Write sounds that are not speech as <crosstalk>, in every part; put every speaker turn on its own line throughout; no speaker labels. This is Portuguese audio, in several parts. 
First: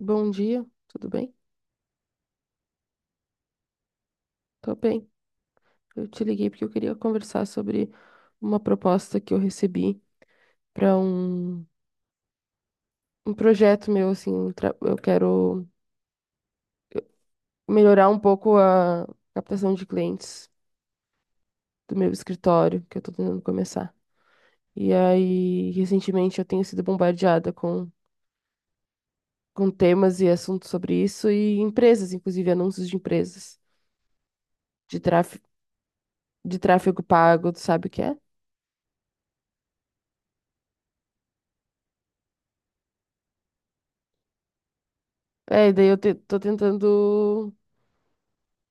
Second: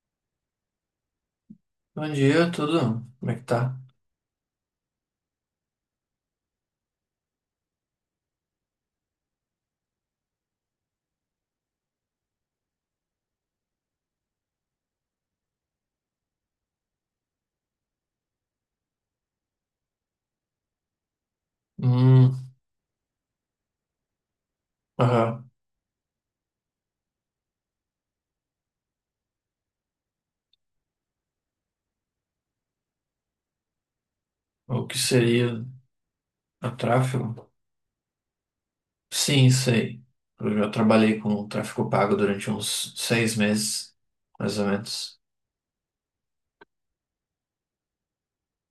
Bom dia, tudo bem?
Bom dia, tudo? Como é que tá?
Tô bem. Eu te liguei porque eu queria conversar sobre uma proposta que eu recebi para um projeto meu, assim, eu quero melhorar um pouco a captação de clientes do meu
Hum,
escritório que eu tô tentando começar. E
aham.
aí, recentemente eu tenho sido bombardeada com temas e assuntos sobre isso e empresas, inclusive anúncios de empresas
O que
de tráfego
seria a tráfego?
pago, tu sabe o que é?
Sim, sei. Eu já trabalhei com tráfego pago durante uns 6 meses, mais ou menos.
É, e daí eu tô tentando.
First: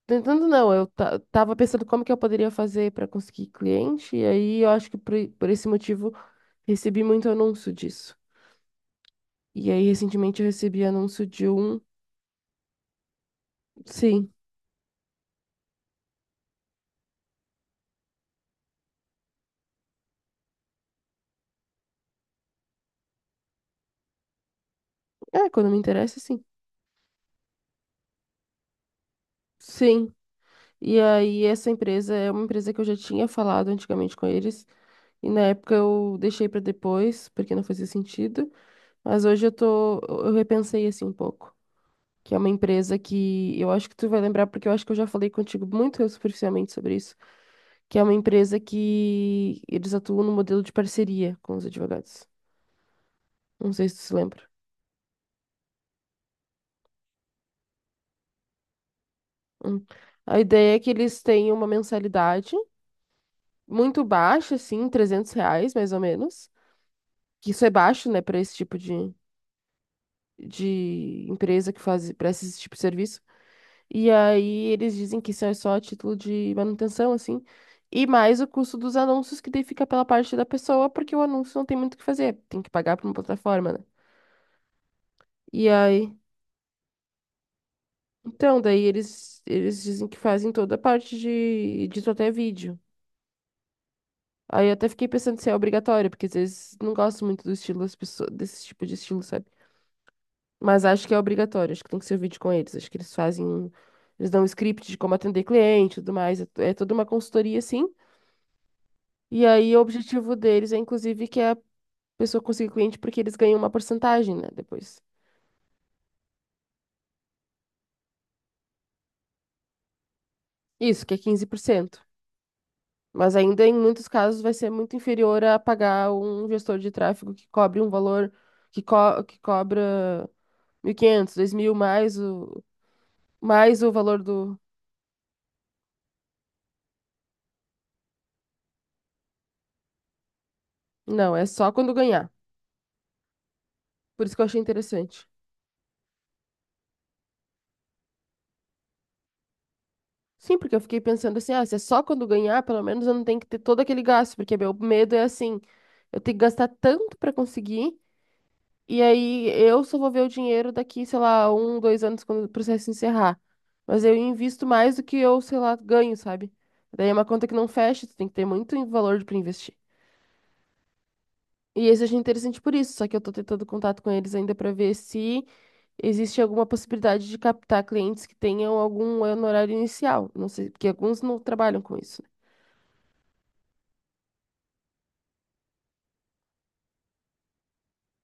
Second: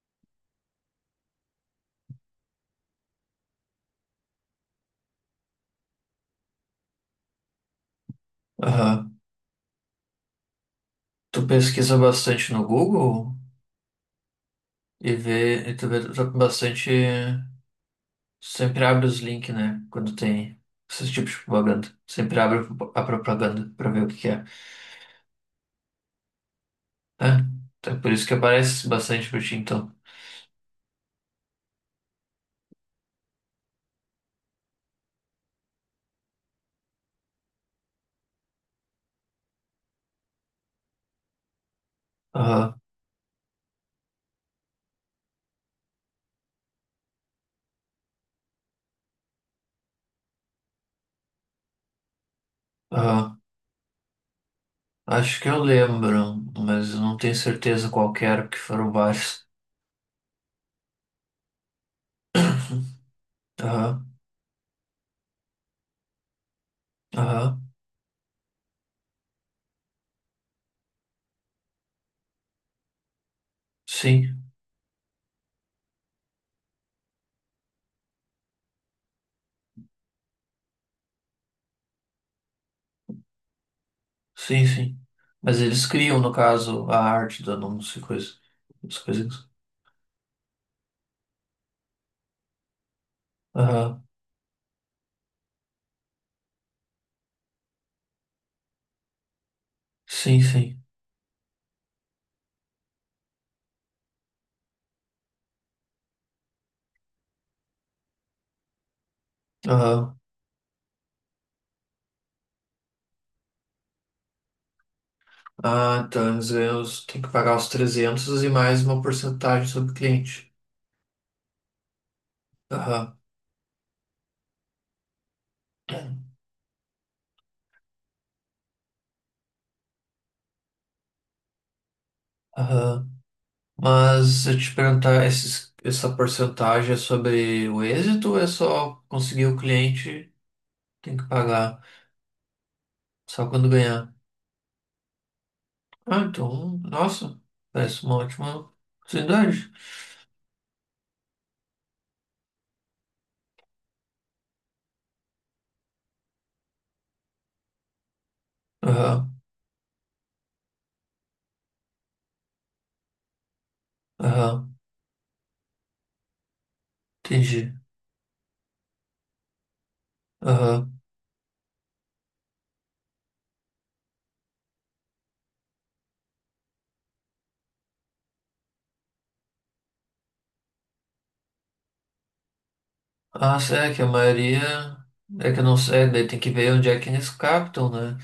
Tentando não, eu tava pensando como que eu poderia fazer para conseguir cliente, e aí eu acho que por esse motivo recebi muito anúncio disso.
Aham.
E aí recentemente eu recebi anúncio
Tu
de um.
pesquisa bastante no Google
Sim.
e tu tá com bastante. Sempre abre os links, né? Quando tem esses tipos de propaganda. Sempre abre a propaganda pra ver o que que é.
É, quando me interessa, sim.
É, então é por isso que aparece bastante pra ti, então.
Sim. E aí essa empresa é uma empresa que eu já tinha falado antigamente com eles, e na época eu deixei para depois, porque não fazia sentido, mas hoje eu repensei assim um pouco. Que é uma
Aham,
empresa que eu acho que tu vai lembrar, porque eu acho que eu já falei contigo muito superficialmente sobre isso, que é uma empresa que eles atuam no modelo de parceria com os advogados.
aham.
Não sei se tu se lembra.
Acho que eu lembro, mas eu não tenho certeza qual que era, porque foram vários.
Hum. A ideia é que eles têm uma
<coughs>
mensalidade
<clears throat>
muito
Aham,
baixa, assim, R$ 300, mais ou menos. Que
aham,
isso é baixo, né, para esse tipo de, empresa que faz, para esse tipo de serviço. E
sim,
aí eles dizem que isso é só a título de manutenção, assim. E mais o custo dos anúncios, que daí fica pela parte da pessoa, porque o anúncio não tem muito o que fazer, tem que pagar para uma plataforma, né?
sim, sim. Mas
E
eles
aí,
criam, no caso, a arte do anúncio e coisa,
então, daí
as
eles,
coisas.
eles dizem que fazem toda a parte de até vídeo.
Aham,
Aí eu até fiquei pensando se é obrigatório, porque às vezes não gosto muito do estilo das pessoas, desse tipo de estilo, sabe?
sim, sim.
Mas acho que é obrigatório, acho que tem que ser vídeo com eles. Acho que eles fazem, eles dão um script de como atender cliente e tudo mais. É toda uma consultoria, assim. E aí o
Aham.
objetivo deles é, inclusive, que a pessoa consiga cliente, porque eles ganham uma porcentagem, né? Depois.
Ah, então eles ganham, tem que pagar os 300 e mais uma porcentagem sobre o cliente.
Isso, que é 15%.
Aham,
Mas ainda em muitos casos vai ser muito inferior a pagar um gestor de tráfego que cobre um valor que cobra 1.500, 2.000, mais o
aham.
valor
Mas
do.
eu te perguntar, essa porcentagem é sobre o êxito ou é só conseguir o cliente, tem que
Não, é só
pagar
quando ganhar.
só quando ganhar?
Por isso que eu achei interessante.
Ah, então, nossa, parece uma ótima oportunidade.
Sim, porque eu fiquei pensando assim, ah, se é só quando ganhar, pelo menos eu não tenho que ter todo aquele gasto, porque meu medo é assim, eu tenho que gastar tanto para conseguir. E
Aham,
aí eu só vou ver o dinheiro daqui, sei lá, um, 2 anos quando o processo encerrar. Mas eu invisto
aham,
mais do que eu, sei lá, ganho, sabe? Daí é uma conta que não
entendi.
fecha, tu tem que ter muito valor para investir.
Aham.
E esse eu achei interessante por isso, só que eu tô tentando contato com eles ainda para ver se existe alguma possibilidade de captar clientes que tenham algum honorário inicial. Não sei, porque alguns não trabalham com isso, né?
Ah, sim, é que a maioria. É que eu não sei, daí tem que ver onde é que eles captam, né?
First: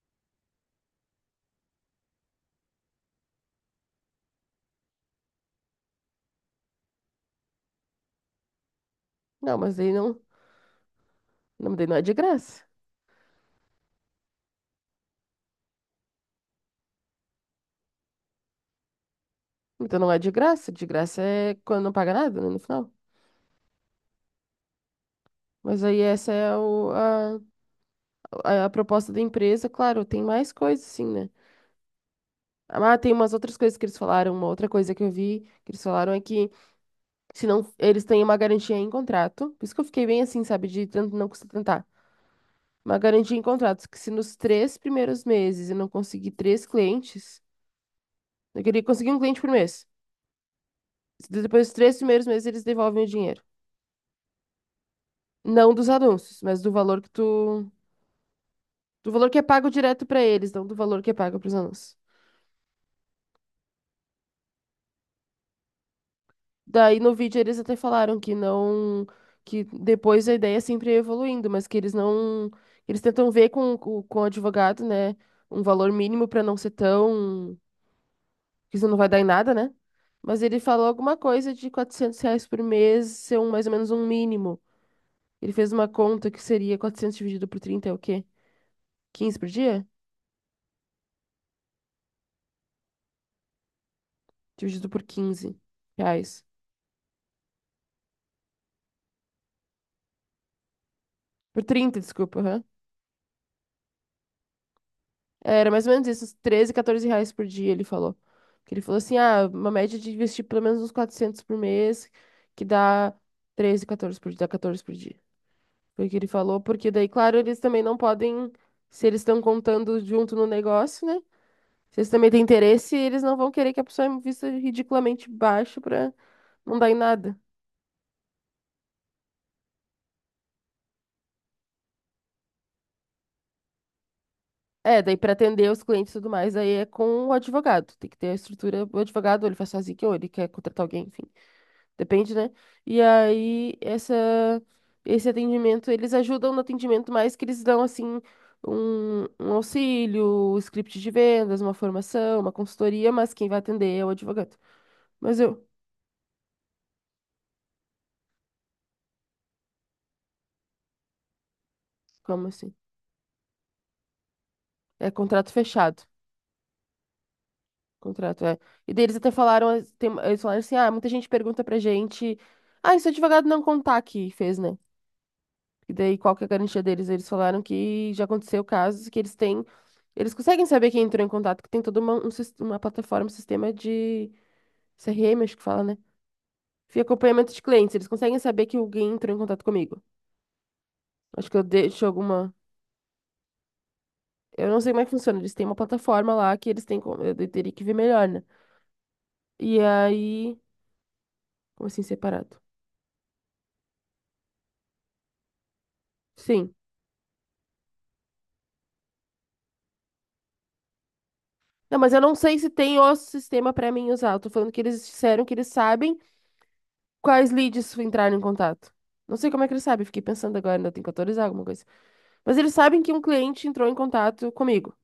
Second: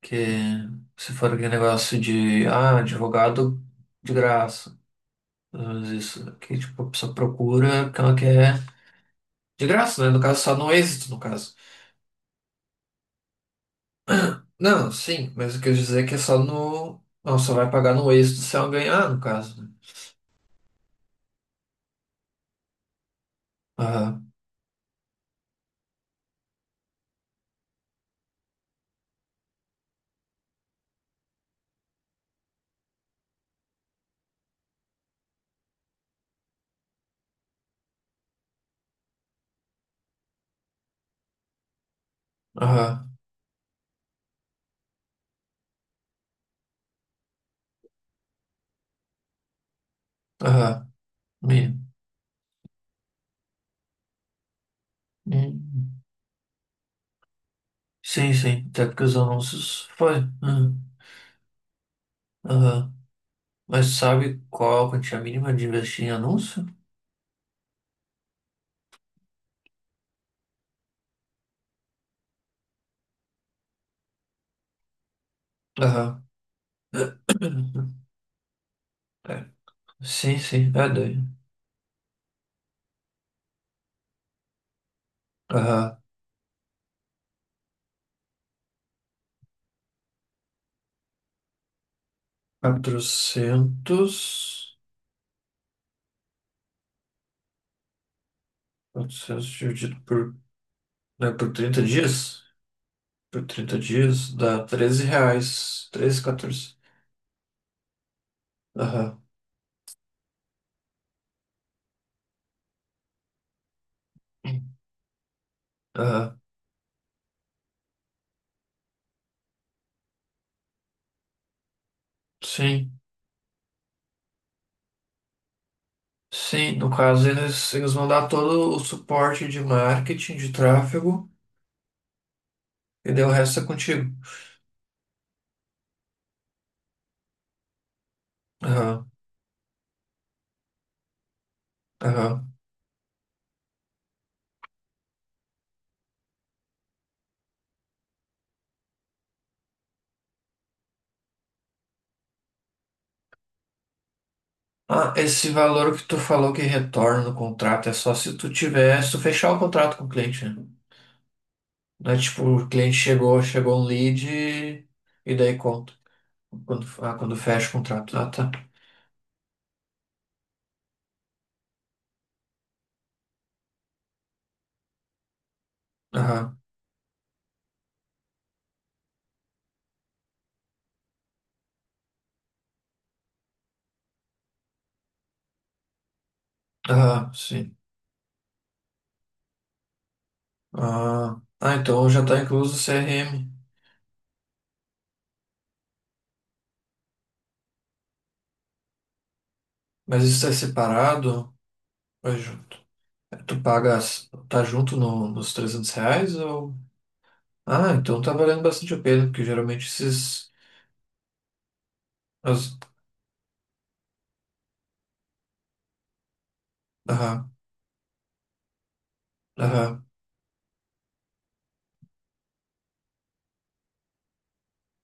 Que se for aquele negócio de, advogado de graça. Mas isso que tipo, a pessoa procura o que ela quer
Não,
de
mas daí
graça, né?
não.
No caso, só no êxito, no caso.
Não, daí não é de graça.
Não, sim, mas o que eu quis dizer é que é só no. Não, só vai pagar no êxito se ela ganhar, no caso, né?
Então não é de graça é quando não paga nada, né, no final.
Aham,
Mas aí essa é a proposta da empresa, claro, tem mais coisas, sim, né? Ah, tem umas outras coisas que eles falaram, uma outra coisa que eu vi que eles falaram é que se não, eles têm uma garantia em contrato. Por isso que eu fiquei bem assim, sabe, de tanto não custa tentar. Uma
aham,
garantia em contrato, que se nos três primeiros meses eu não conseguir três clientes, eu queria conseguir um cliente por mês.
aham.
Se Depois dos
Me-
três primeiros meses eles devolvem o dinheiro. Não dos
Hum.
anúncios, mas do valor que tu.
Sim, sim, até porque
Do
os
valor que é pago
anúncios
direto
foi.
pra eles, não do
Hum.
valor que é pago pros anúncios.
Aham. Mas sabe qual a quantia mínima de investir em anúncio?
Daí no vídeo eles até falaram que não, que depois a ideia é sempre ia evoluindo, mas que eles não, eles tentam ver com o advogado, né, um valor
Aham.
mínimo para não ser tão,
<clears throat>
que isso não vai dar em
É.
nada, né?
Sim,
Mas ele
sim,
falou
é
alguma
doido.
coisa de R$ 400 por mês ser um, mais ou menos um mínimo. Ele fez uma
Aham.
conta que seria 400 dividido por 30 é o quê? 15 por dia?
400
Dividido por 15 reais.
400 dividido por, né, por
Por
30
30,
dias?
desculpa.
Por 30 dias dá 13
Era mais
reais.
ou menos
Treze
isso, uns 13,
14.
14 reais por dia, ele falou. Que ele falou assim,
Aham.
ah, uma média de investir pelo menos uns 400 por mês, que dá 13, 14 por dia, dá 14 por dia. Foi o que ele
Aham.
falou, porque daí, claro, eles também não podem, se eles estão contando junto no negócio, né? Se eles também têm interesse,
Sim.
eles não vão querer que a pessoa invista ridiculamente baixo pra
Sim,
não
no
dar em
caso
nada.
eles vão dar todo o suporte de marketing, de tráfego, e daí o resto é contigo.
É, daí pra atender os clientes e tudo mais, aí é com o advogado. Tem que ter a estrutura, o
Aham,
advogado, ou ele faz sozinho, ou ele quer contratar alguém, enfim. Depende,
aham.
né? E aí, esse atendimento, eles ajudam no atendimento, mas que eles dão, assim, um auxílio, um script de vendas, uma formação, uma consultoria, mas quem vai atender é o advogado.
Ah,
Mas
esse
eu.
valor que tu falou que retorna no contrato é só se tu fechar o contrato com o cliente, né? Não é tipo,
Como
o
assim?
cliente chegou, chegou um lead e,
É
e
contrato
daí conta.
fechado.
Quando fecha o contrato. Ah,
Contrato,
tá.
é. E daí eles até falaram, eles falaram assim, ah, muita gente pergunta pra gente, ah, esse advogado não contar que fez, né? E daí, qual que é a
Aham,
garantia deles? Eles falaram que já aconteceu casos que eles têm. Eles conseguem saber quem entrou em contato, que tem toda uma, uma plataforma, um sistema de CRM, acho que fala, né? De
aham,
acompanhamento de
sim.
clientes. Eles conseguem saber que alguém entrou em contato comigo.
Ah,
Acho que eu
ah,
deixo
então já tá
alguma.
incluso o CRM.
Eu não sei como é que funciona. Eles têm uma plataforma lá que eles têm. Eu teria que ver melhor, né? E
Mas isso é
aí.
separado
Como assim,
ou é
separado?
junto? Tu pagas, tá junto nos R$ 300
Sim.
ou. Ah, então tá valendo bastante a pena, porque geralmente esses.
Não, mas eu não sei se
as-
tem o sistema pra mim usar. Eu tô falando que eles disseram que eles sabem quais
Aham,
leads entraram em contato. Não sei como é que eles sabem,
aham,
fiquei pensando agora, ainda tem que autorizar alguma coisa. Mas eles sabem que um cliente entrou em contato comigo.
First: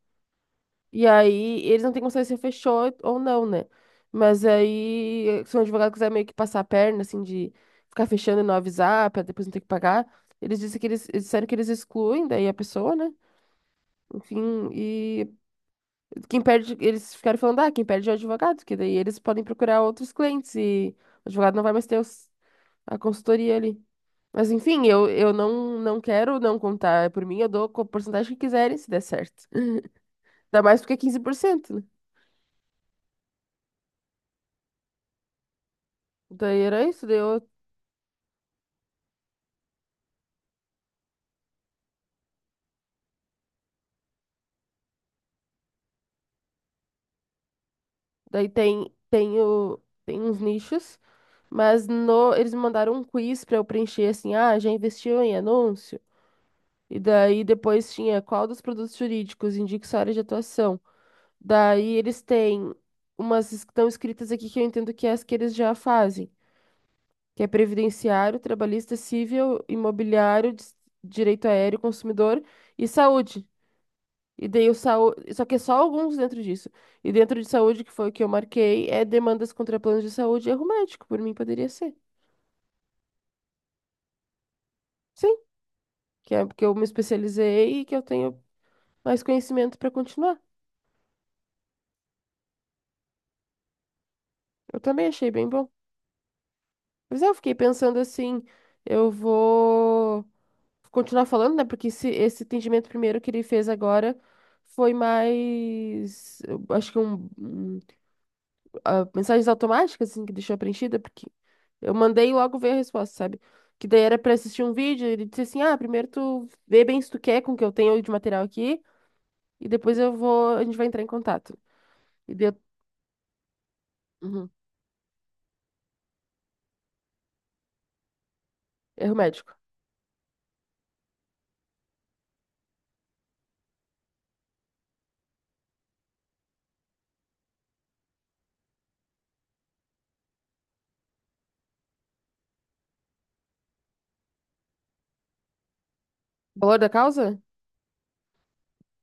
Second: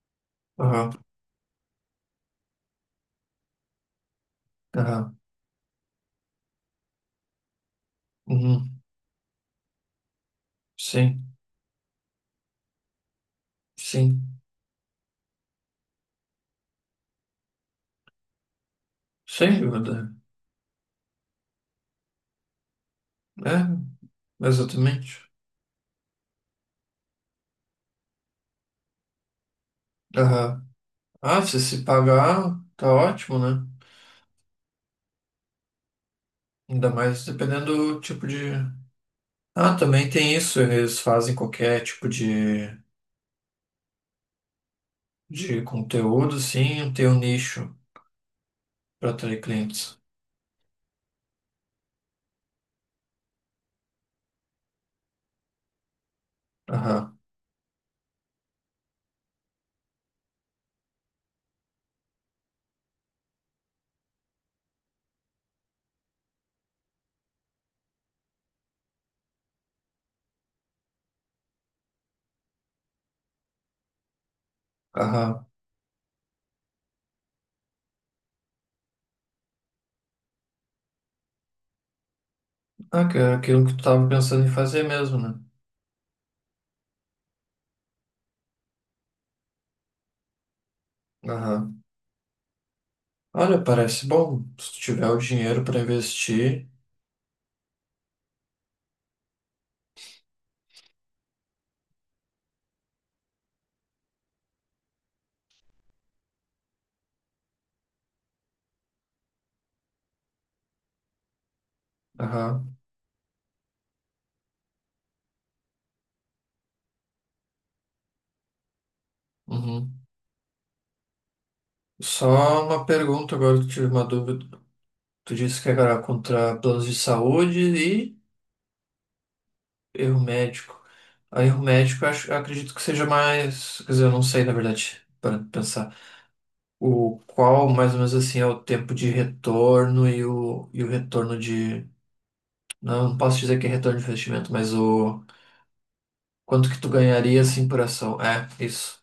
aham.
E aí, eles não têm consciência se fechou ou não, né? Mas
Tá.
aí, se um advogado quiser meio que passar a perna, assim, de ficar fechando e não
Uhum.
avisar, pra depois não ter que pagar, eles dizem que eles
Sim,
disseram que eles excluem daí a pessoa, né?
sim.
Enfim, e quem perde, eles ficaram falando, ah, quem perde é o advogado, que daí eles podem
Sem
procurar
dúvida.
outros clientes e o advogado não vai mais ter a consultoria
É,
ali. Mas enfim, eu,
exatamente.
eu não, não quero não contar. Por mim, eu dou com a porcentagem que quiserem, se der certo. Ainda
Aham.
mais porque é
Ah, se
15%, né?
se pagar, tá ótimo, né?
Daí era
Ainda
isso. Daí,
mais
eu-
dependendo do tipo de. Ah, também tem isso. Eles fazem qualquer tipo de conteúdo, sim, tem um nicho
daí tem,
para
tem,
atrair
o,
clientes.
tem uns nichos, mas no, eles me mandaram um quiz pra eu preencher assim: ah, já investiu em anúncio? E
Aham.
daí depois tinha qual dos produtos jurídicos indica sua área de atuação. Daí eles têm umas que estão escritas aqui que eu entendo que é as que eles já fazem, que é previdenciário, trabalhista, civil, imobiliário, direito aéreo, consumidor e saúde. E daí o saúde,
Aham.
só que é só alguns dentro disso. E dentro de saúde, que foi o que eu marquei, é demandas contra planos de saúde e erro médico, por mim poderia ser.
Ah, que é aquilo que tu tava pensando em fazer mesmo, né?
Sim, que é porque eu me especializei e que eu tenho mais conhecimento para continuar.
Aham. Olha, parece bom. Se
Eu
tu
também
tiver o
achei bem
dinheiro
bom.
para investir.
Mas é, eu fiquei pensando assim, eu vou continuar falando, né? Porque esse atendimento primeiro que ele fez agora foi mais, eu acho que mensagens automáticas assim que deixou preenchida, porque eu mandei e logo veio
Aham.
a resposta, sabe? Que daí era pra assistir um vídeo, ele disse assim: "Ah, primeiro tu vê bem se tu quer com o que eu tenho de material aqui e depois
Uhum.
eu vou, a gente vai entrar em contato". E deu,
Só uma pergunta agora que eu tive uma
uhum,
dúvida. Tu disse que era contra planos de saúde e
erro médico.
erro médico. Aí erro médico eu acho, eu acredito que seja mais, quer dizer, eu não sei na verdade, para pensar. O qual mais ou menos assim é o tempo de retorno e o retorno de, não, não posso dizer que é retorno de investimento, mas o quanto que
Valor
tu
da causa?
ganharia assim por ação. É, isso.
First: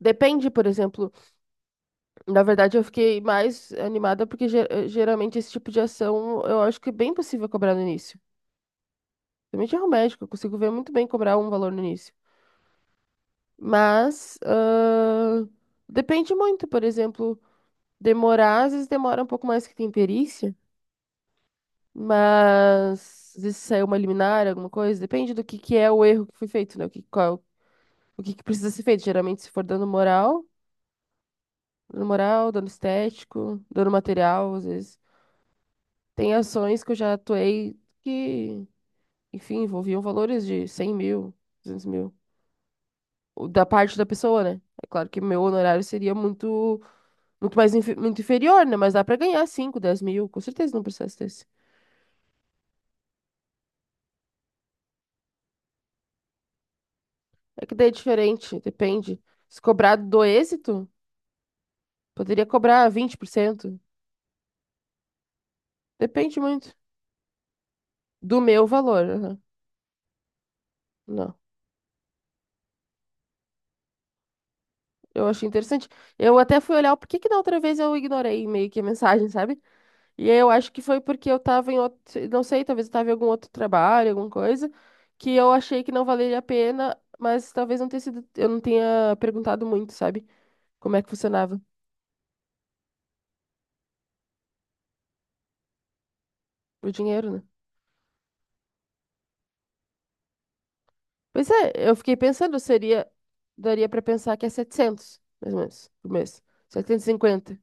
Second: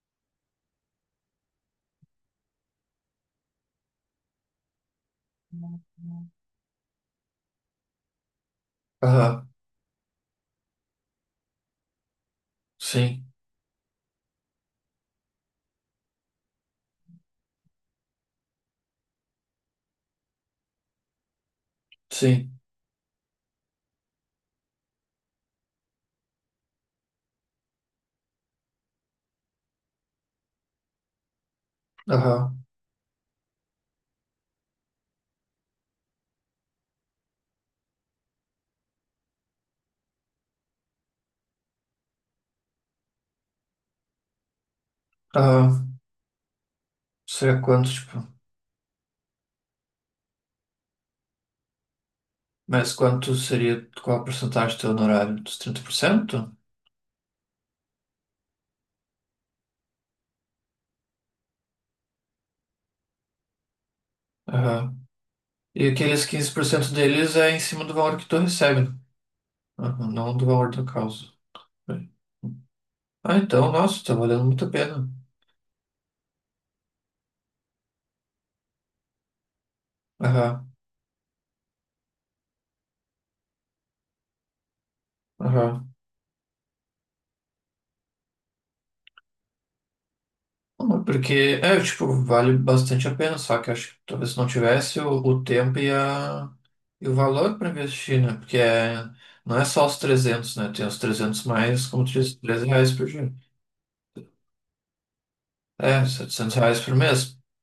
Depende, por exemplo. Na verdade, eu fiquei mais animada porque geralmente esse tipo de ação eu acho que é bem possível cobrar no início.
Aham.
Também de erro médico, eu consigo ver muito bem cobrar um valor no início.
Sim,
Mas ah, depende muito, por exemplo, demorar, às vezes demora um pouco mais que tem perícia,
sim.
mas às vezes saiu uma liminar, alguma coisa, depende do que é o erro que foi feito, né? O que, qual, o que, que precisa ser feito. Geralmente, se for dano moral,
Aham.
dano estético, dano material, às vezes. Tem ações que eu já atuei que, enfim, envolviam valores de 100 mil, 200 mil. O Da parte da pessoa, né? É claro que meu honorário
Aham.
seria
Seria quanto,
muito
tipo?
inferior, né? Mas dá pra ganhar cinco, 10 mil, com certeza num processo desse.
Mas quanto seria, qual a porcentagem do teu honorário? Dos 30%?
É que daí é diferente, depende. Se cobrado do êxito, poderia cobrar 20%.
Aham. E aqueles
Depende
quinze por
muito
cento deles é em cima do valor que tu
do meu
recebe, né?
valor. Aham.
Aham, não do valor da causa.
Não,
Ah, então, nossa, tá valendo muito a pena.
eu achei interessante. Eu até fui olhar o porquê que da outra vez eu ignorei meio que a mensagem, sabe? E aí eu
Aham,
acho que foi porque eu tava em outro, não sei, talvez eu tava em algum outro trabalho, alguma coisa, que eu achei que
aham.
não valeria a pena, mas talvez não tenha sido, eu não tenha perguntado muito, sabe? Como é
Não,
que
porque,
funcionava
é, tipo, vale bastante a pena, só que acho que talvez se não tivesse o tempo
o
e o
dinheiro, né?
valor para investir, né? Porque é, não é só os 300 né? Tem os 300
Pois é,
mais,
eu
como tu
fiquei
disse,
pensando,
R$ 13 por
seria,
dia.
daria pra pensar que é 700 mais ou menos,
É,
por mês.
R$ 700 por
setecentos e
mês.
cinquenta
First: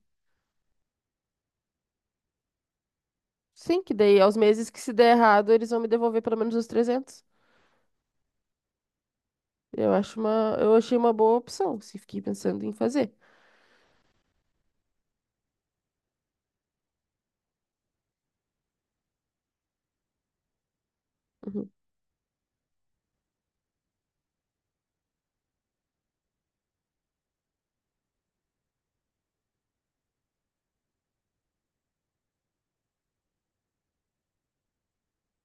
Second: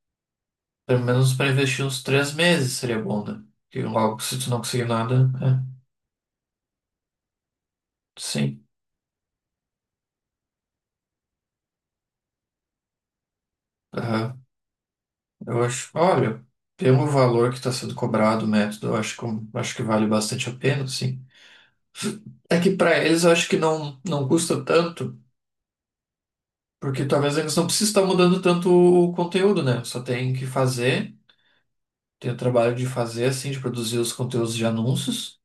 Pelo menos para investir uns 3 meses seria bom, né? Que
Sim, que
logo,
daí aos
se tu não
meses que
conseguir
se der
nada,
errado, eles
é.
vão me devolver pelo menos os 300.
Sim.
Eu achei uma boa opção, se fiquei pensando em fazer.
Aham. Eu acho. Olha, pelo valor que está sendo cobrado o método, acho que vale bastante a pena, sim.
Uhum.
É que para eles eu acho que não, não custa tanto, porque talvez eles não precisem estar mudando tanto o conteúdo, né? Só tem que fazer, tem o trabalho de fazer, assim, de produzir os conteúdos de anúncios,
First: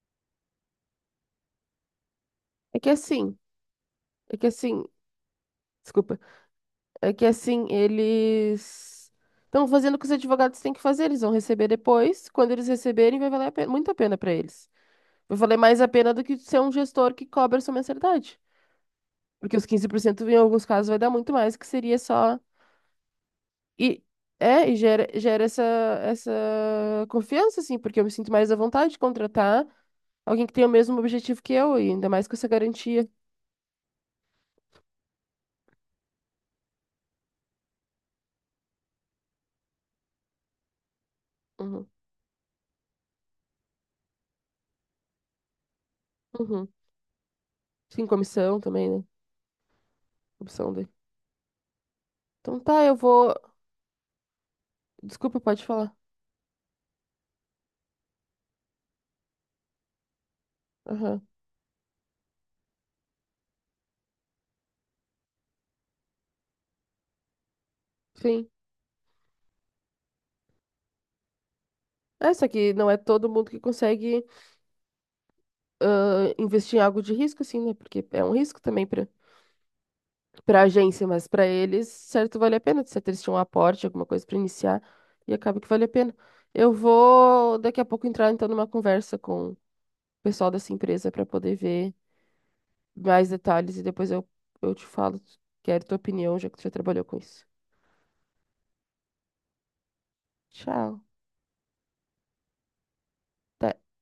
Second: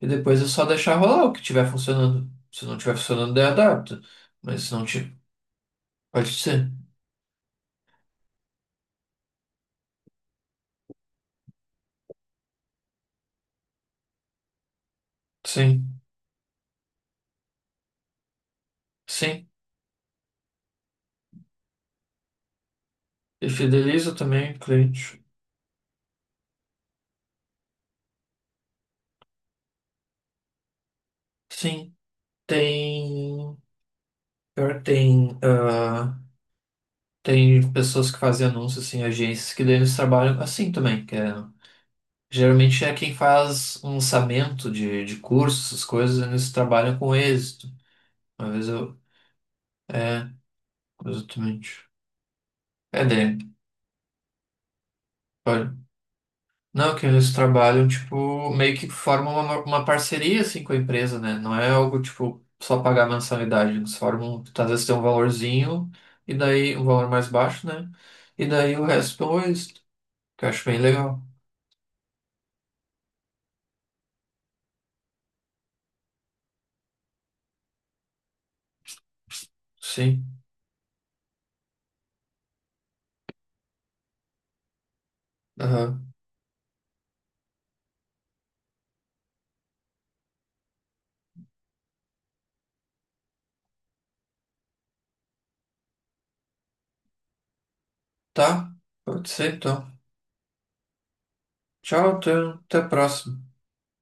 e depois é só deixar rolar o que tiver funcionando. Se
É
não
que é
tiver funcionando,
assim,
daí adapta.
é que é
Mas se
assim,
não tiver,
Desculpa.
pode ser.
É que assim, eles estão fazendo o que os advogados têm que fazer, eles vão receber depois. Quando eles receberem, vai valer muito a pena para eles. Vai valer mais a
Sim,
pena do que ser um gestor que cobra sua mensalidade.
sim.
Porque os 15% em alguns casos vai dar muito mais, que seria só.
E
E
fideliza também o
é, e gera,
cliente.
gera essa, essa confiança, assim, porque eu me sinto mais à vontade de contratar alguém que tem o mesmo objetivo que eu, e
Sim,
ainda mais com essa garantia.
tem. Pior que tem. Tem pessoas que fazem anúncios, assim, agências que daí eles trabalham assim também, que é.
Uhum.
Geralmente é quem faz um lançamento de cursos, essas coisas, eles
Uhum.
trabalham com êxito.
Sim,
Às
comissão
vezes
também,
eu.
né?
É,
Opção dele.
exatamente.
Então tá, eu
É,
vou.
daí.
Desculpa, pode falar.
Não, que eles trabalham, tipo, meio que formam uma parceria, assim, com a empresa,
Aham.
né? Não é algo, tipo, só pagar mensalidade. Eles formam, às vezes tem um valorzinho, e daí, um valor mais baixo, né? E
Sim.
daí o resto depois, que eu acho bem legal.
É, só que não é todo mundo que consegue investir em algo de risco, assim, né? Porque é um risco também para
Sim.
a agência, mas para eles, certo, vale a pena. Certo, eles tinham um aporte, alguma coisa para iniciar, e acaba que vale a
Aham.
pena. Eu vou daqui a pouco entrar, então, numa conversa com o pessoal dessa empresa para poder ver mais detalhes e depois eu te falo, quero tua opinião, já que tu já trabalhou com isso.
Tá? Pode ser, então.
Tchau.
Tchau, até a próxima.
Até.